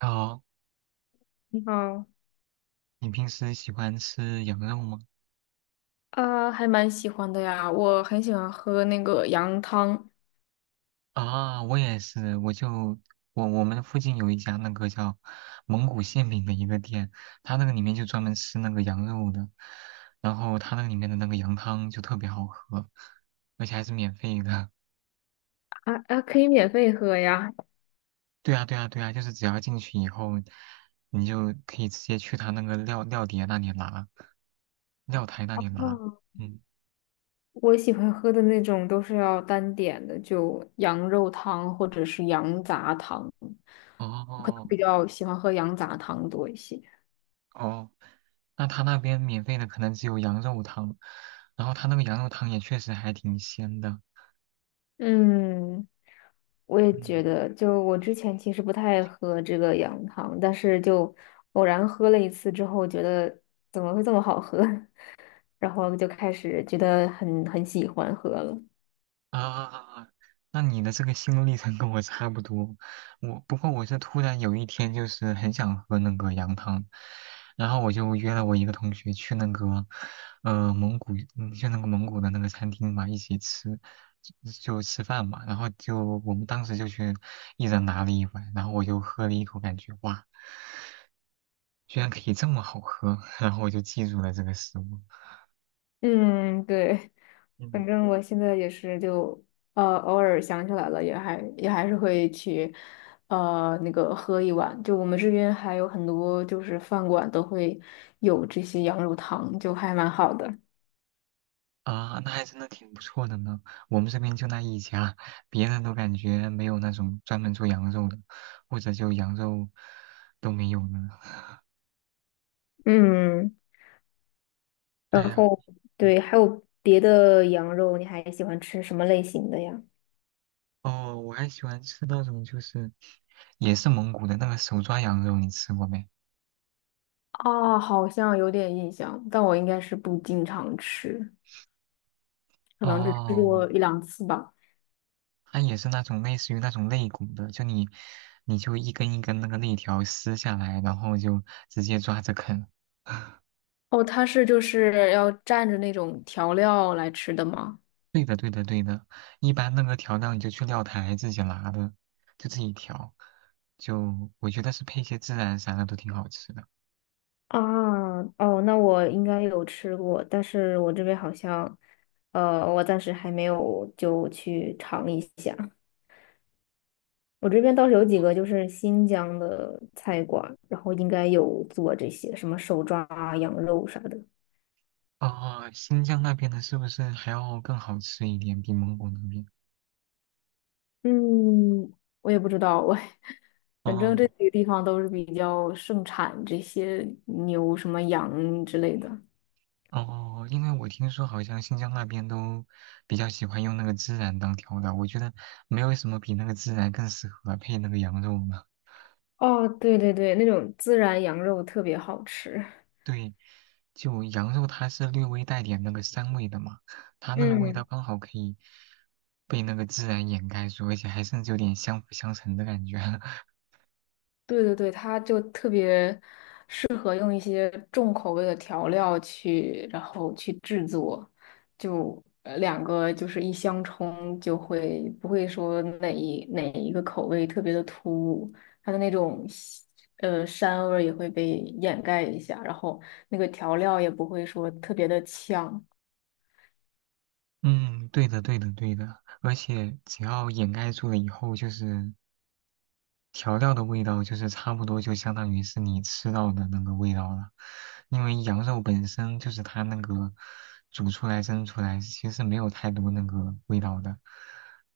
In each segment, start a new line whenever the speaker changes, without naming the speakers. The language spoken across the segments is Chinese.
哦，
你好，
你平时喜欢吃羊肉吗？
啊，还蛮喜欢的呀，我很喜欢喝那个羊汤。
啊，我也是，我就我们附近有一家那个叫蒙古馅饼的一个店，它那个里面就专门吃那个羊肉的，然后它那个里面的那个羊汤就特别好喝，而且还是免费的。
啊啊，可以免费喝呀。
对啊，对啊，对啊，就是只要进去以后，你就可以直接去他那个料碟那里拿，料台那
啊，
里拿。嗯，
我喜欢喝的那种都是要单点的，就羊肉汤或者是羊杂汤。我可能
哦，
比较喜欢喝羊杂汤多一些。
哦，那他那边免费的可能只有羊肉汤，然后他那个羊肉汤也确实还挺鲜的。
嗯，我也觉
嗯，
得，就我之前其实不太喝这个羊汤，但是就偶然喝了一次之后，觉得怎么会这么好喝？然后就开始觉得很喜欢喝了。
啊，那你的这个心路历程跟我差不多，不过我是突然有一天就是很想喝那个羊汤，然后我就约了我一个同学去那个，蒙古，嗯，去那个蒙古的那个餐厅嘛，一起吃，就就吃饭嘛，然后就我们当时就去一人拿了一碗，然后我就喝了一口，感觉哇。居然可以这么好喝，然后我就记住了这个食物。
嗯，对，
嗯，
反正我现在也是就偶尔想起来了，也还是会去那个喝一碗。就我们这边还有很多就是饭馆都会有这些羊肉汤，就还蛮好的。
啊，那还真的挺不错的呢。我们这边就那一家，别人都感觉没有那种专门做羊肉的，或者就羊肉都没有呢。
嗯，
哎
然
呀，
后
嗯，
对，还有别的羊肉，你还喜欢吃什么类型的呀？
哦，我还喜欢吃那种就是也是蒙古的那个手抓羊肉，你吃过没？
啊，好像有点印象，但我应该是不经常吃，可能只吃
哦，
过一两次吧。
它也是那种类似于那种肋骨的，就你就一根一根那个肋条撕下来，然后就直接抓着啃。
哦，它是就是要蘸着那种调料来吃的吗？
对的，对的，对的。一般那个调料你就去料台自己拿的，就自己调。就我觉得是配一些孜然啥的都挺好吃的。
啊，哦，那我应该有吃过，但是我这边好像，我暂时还没有就去尝一下。我这边倒是有几个就是新疆的菜馆，然后应该有做这些什么手抓啊羊肉啥的。
哦，新疆那边的是不是还要更好吃一点，比蒙古那边？
嗯，我也不知道，我反正
哦
这几个地方都是比较盛产这些牛、什么羊之类的。
哦，因为我听说好像新疆那边都比较喜欢用那个孜然当调料，我觉得没有什么比那个孜然更适合配那个羊肉了。
哦，对对对，那种孜然羊肉特别好吃。
对，就羊肉它是略微带点那个膻味的嘛，它那个味道
嗯，
刚好可以被那个孜然掩盖住，而且还甚至有点相辅相成的感觉。
对对对，它就特别适合用一些重口味的调料去，然后去制作，就两个就是一相冲，就会不会说哪一个口味特别的突兀，它的那种膻味儿也会被掩盖一下，然后那个调料也不会说特别的呛。
嗯，对的，对的，对的。而且只要掩盖住了以后，就是调料的味道就是差不多就相当于是你吃到的那个味道了，因为羊肉本身就是它那个煮出来蒸出来其实没有太多那个味道的，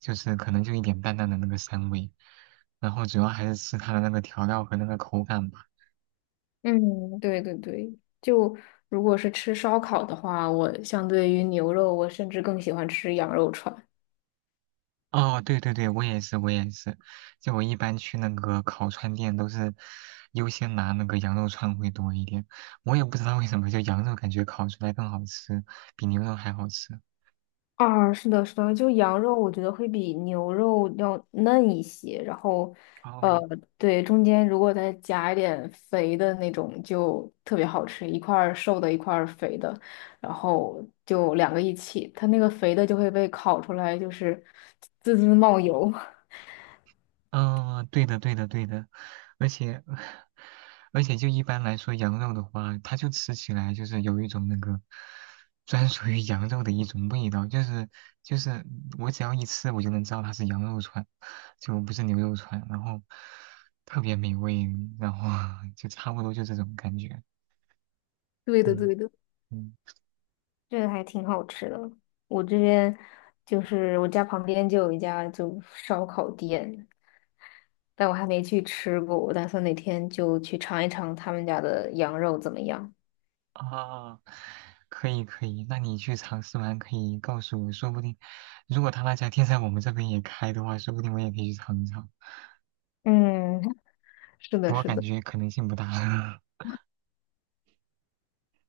就是可能就一点淡淡的那个膻味，然后主要还是吃它的那个调料和那个口感吧。
嗯，对对对，就如果是吃烧烤的话，我相对于牛肉，我甚至更喜欢吃羊肉串。
哦，对对对，我也是，我也是，就我一般去那个烤串店都是优先拿那个羊肉串会多一点，我也不知道为什么，就羊肉感觉烤出来更好吃，比牛肉还好吃。
啊，是的，是的，就羊肉，我觉得会比牛肉要嫩一些，然后，呃，
哦，
对，中间如果再加一点肥的那种，就特别好吃，一块儿瘦的，一块儿肥的，然后就两个一起，它那个肥的就会被烤出来，就是滋滋冒油。
嗯，对的，对的，对的，而且，而且就一般来说，羊肉的话，它就吃起来就是有一种那个专属于羊肉的一种味道，就是我只要一吃，我就能知道它是羊肉串，就不是牛肉串，然后特别美味，然后 就差不多就这种感觉，
对的，
嗯。
对的。
嗯，
这个还挺好吃的。我这边就是我家旁边就有一家就烧烤店，但我还没去吃过，我打算哪天就去尝一尝他们家的羊肉怎么样。
啊，可以可以，那你去尝试完可以告诉我，说不定如果他那家店在我们这边也开的话，说不定我也可以去尝一尝。
嗯，是
不
的，
过
是
感
的。
觉可能性不大。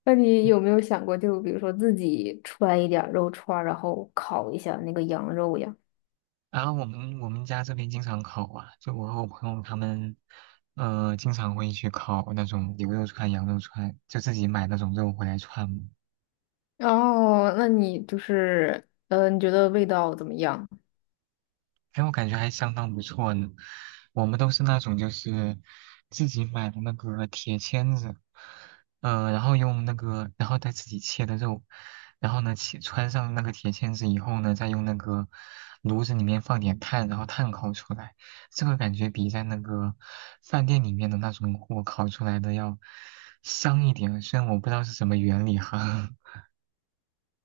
那你有没
嗯，
有想过，就比如说自己揣一点儿肉串儿，然后烤一下那个羊肉呀？
然后我们家这边经常烤啊，就我和我朋友他们，经常会去烤那种牛肉串、羊肉串，就自己买那种肉回来串。
哦，那你就是，嗯，你觉得味道怎么样？
哎，我感觉还相当不错呢。我们都是那种就是自己买的那个铁签子，然后用那个，然后再自己切的肉，然后呢，切穿上那个铁签子以后呢，再用那个炉子里面放点炭，然后炭烤出来，这个感觉比在那个饭店里面的那种火烤出来的要香一点。虽然我不知道是什么原理哈。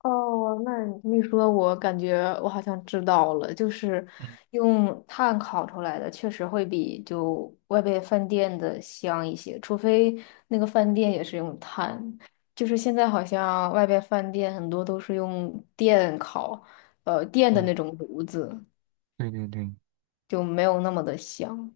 哦，那你一说，我感觉我好像知道了，就是
嗯，
用炭烤出来的，确实会比就外边饭店的香一些，除非那个饭店也是用炭。就是现在好像外边饭店很多都是用电烤，电的
嗯，
那种炉子，
对对对。
就没有那么的香。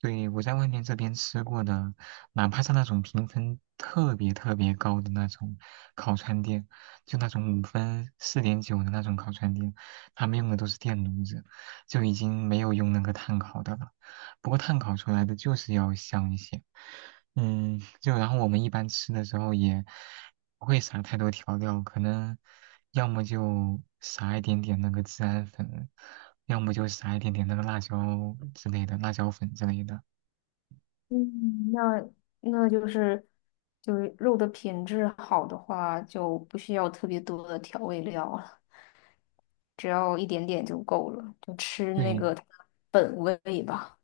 对，我在外面这边吃过的，哪怕是那种评分特别特别高的那种烤串店，就那种五分、四点九的那种烤串店，他们用的都是电炉子，就已经没有用那个炭烤的了。不过炭烤出来的就是要香一些。嗯，就然后我们一般吃的时候也不会撒太多调料，可能要么就撒一点点那个孜然粉，要么就撒一点点那个辣椒之类的，辣椒粉之类的。
嗯，那那就是就是肉的品质好的话，就不需要特别多的调味料了。只要一点点就够了，就吃那
对，
个它的本味吧。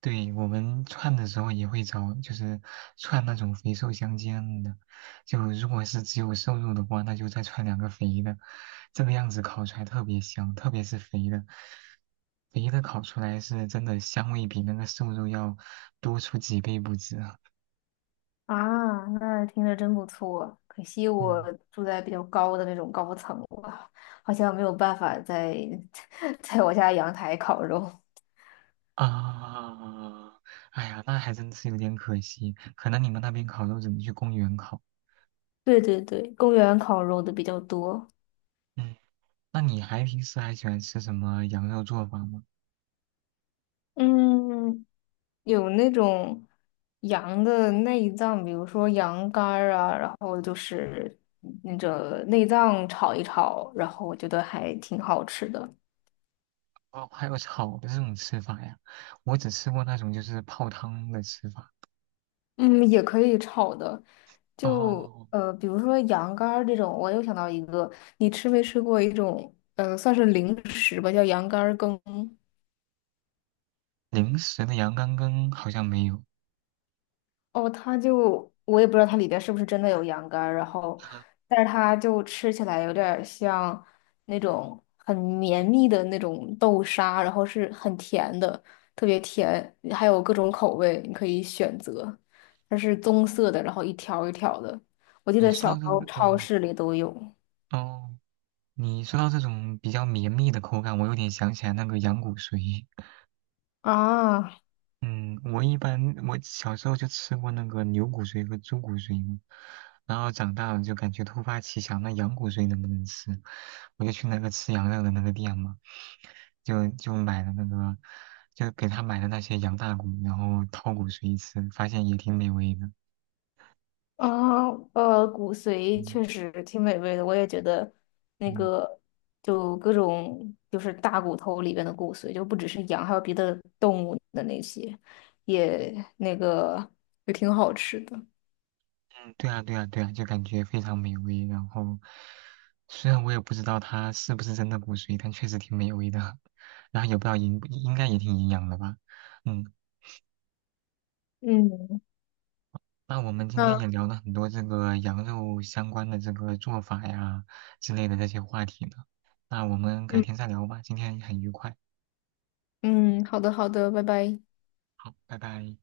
对，我们串的时候也会找，就是串那种肥瘦相间的。就如果是只有瘦肉的话，那就再串两个肥的，这个样子烤出来特别香，特别是肥的，肥的烤出来是真的香味比那个瘦肉要多出几倍不止啊。
啊，那听着真不错。可惜我
嗯。
住在比较高的那种高层了，好像没有办法在 在我家阳台烤肉。
啊，哎呀，那还真是有点可惜。可能你们那边烤肉只能去公园烤。
对对对，公园烤肉的比较多。
嗯，那你还平时还喜欢吃什么羊肉做法吗？
嗯，有那种羊的内脏，比如说羊肝儿啊，然后就是那个内脏炒一炒，然后我觉得还挺好吃的。
哦，还有炒的这种吃法呀？我只吃过那种就是泡汤的吃法。
嗯，也可以炒的，就
哦，
比如说羊肝儿这种，我又想到一个，你吃没吃过一种，算是零食吧，叫羊肝儿羹。
零食的羊肝羹好像没有。
哦，它就我也不知道它里边是不是真的有羊肝儿，然后，
啊，
但是它就吃起来有点儿像那种很绵密的那种豆沙，然后是很甜的，特别甜，还有各种口味你可以选择，它是棕色的，然后一条儿一条儿的，我记
你
得
说
小
到
时
这
候
个，
超
哦，
市里都有。
哦，你说到这种比较绵密的口感，我有点想起来那个羊骨髓。
啊
嗯，我一般我小时候就吃过那个牛骨髓和猪骨髓嘛，然后长大了就感觉突发奇想，那羊骨髓能不能吃？我就去那个吃羊肉的那个店嘛，就买了那个，就给他买了那些羊大骨，然后掏骨髓吃，发现也挺美味的。
啊，骨髓
嗯，
确实挺美味的，我也觉得那
嗯，
个就各种就是大骨头里边的骨髓，就不只是羊，还有别的动物的那些，也那个也挺好吃的。
嗯，对啊对啊对啊，就感觉非常美味。然后虽然我也不知道它是不是真的骨髓，但确实挺美味的，然后也不知道应该也挺营养的吧。嗯。
嗯，
那我们今天也
那
聊了很多这个羊肉相关的这个做法呀之类的这些话题呢，那我们改
嗯
天再聊吧，今天很愉快，
嗯，好的好的，拜拜。
好，拜拜。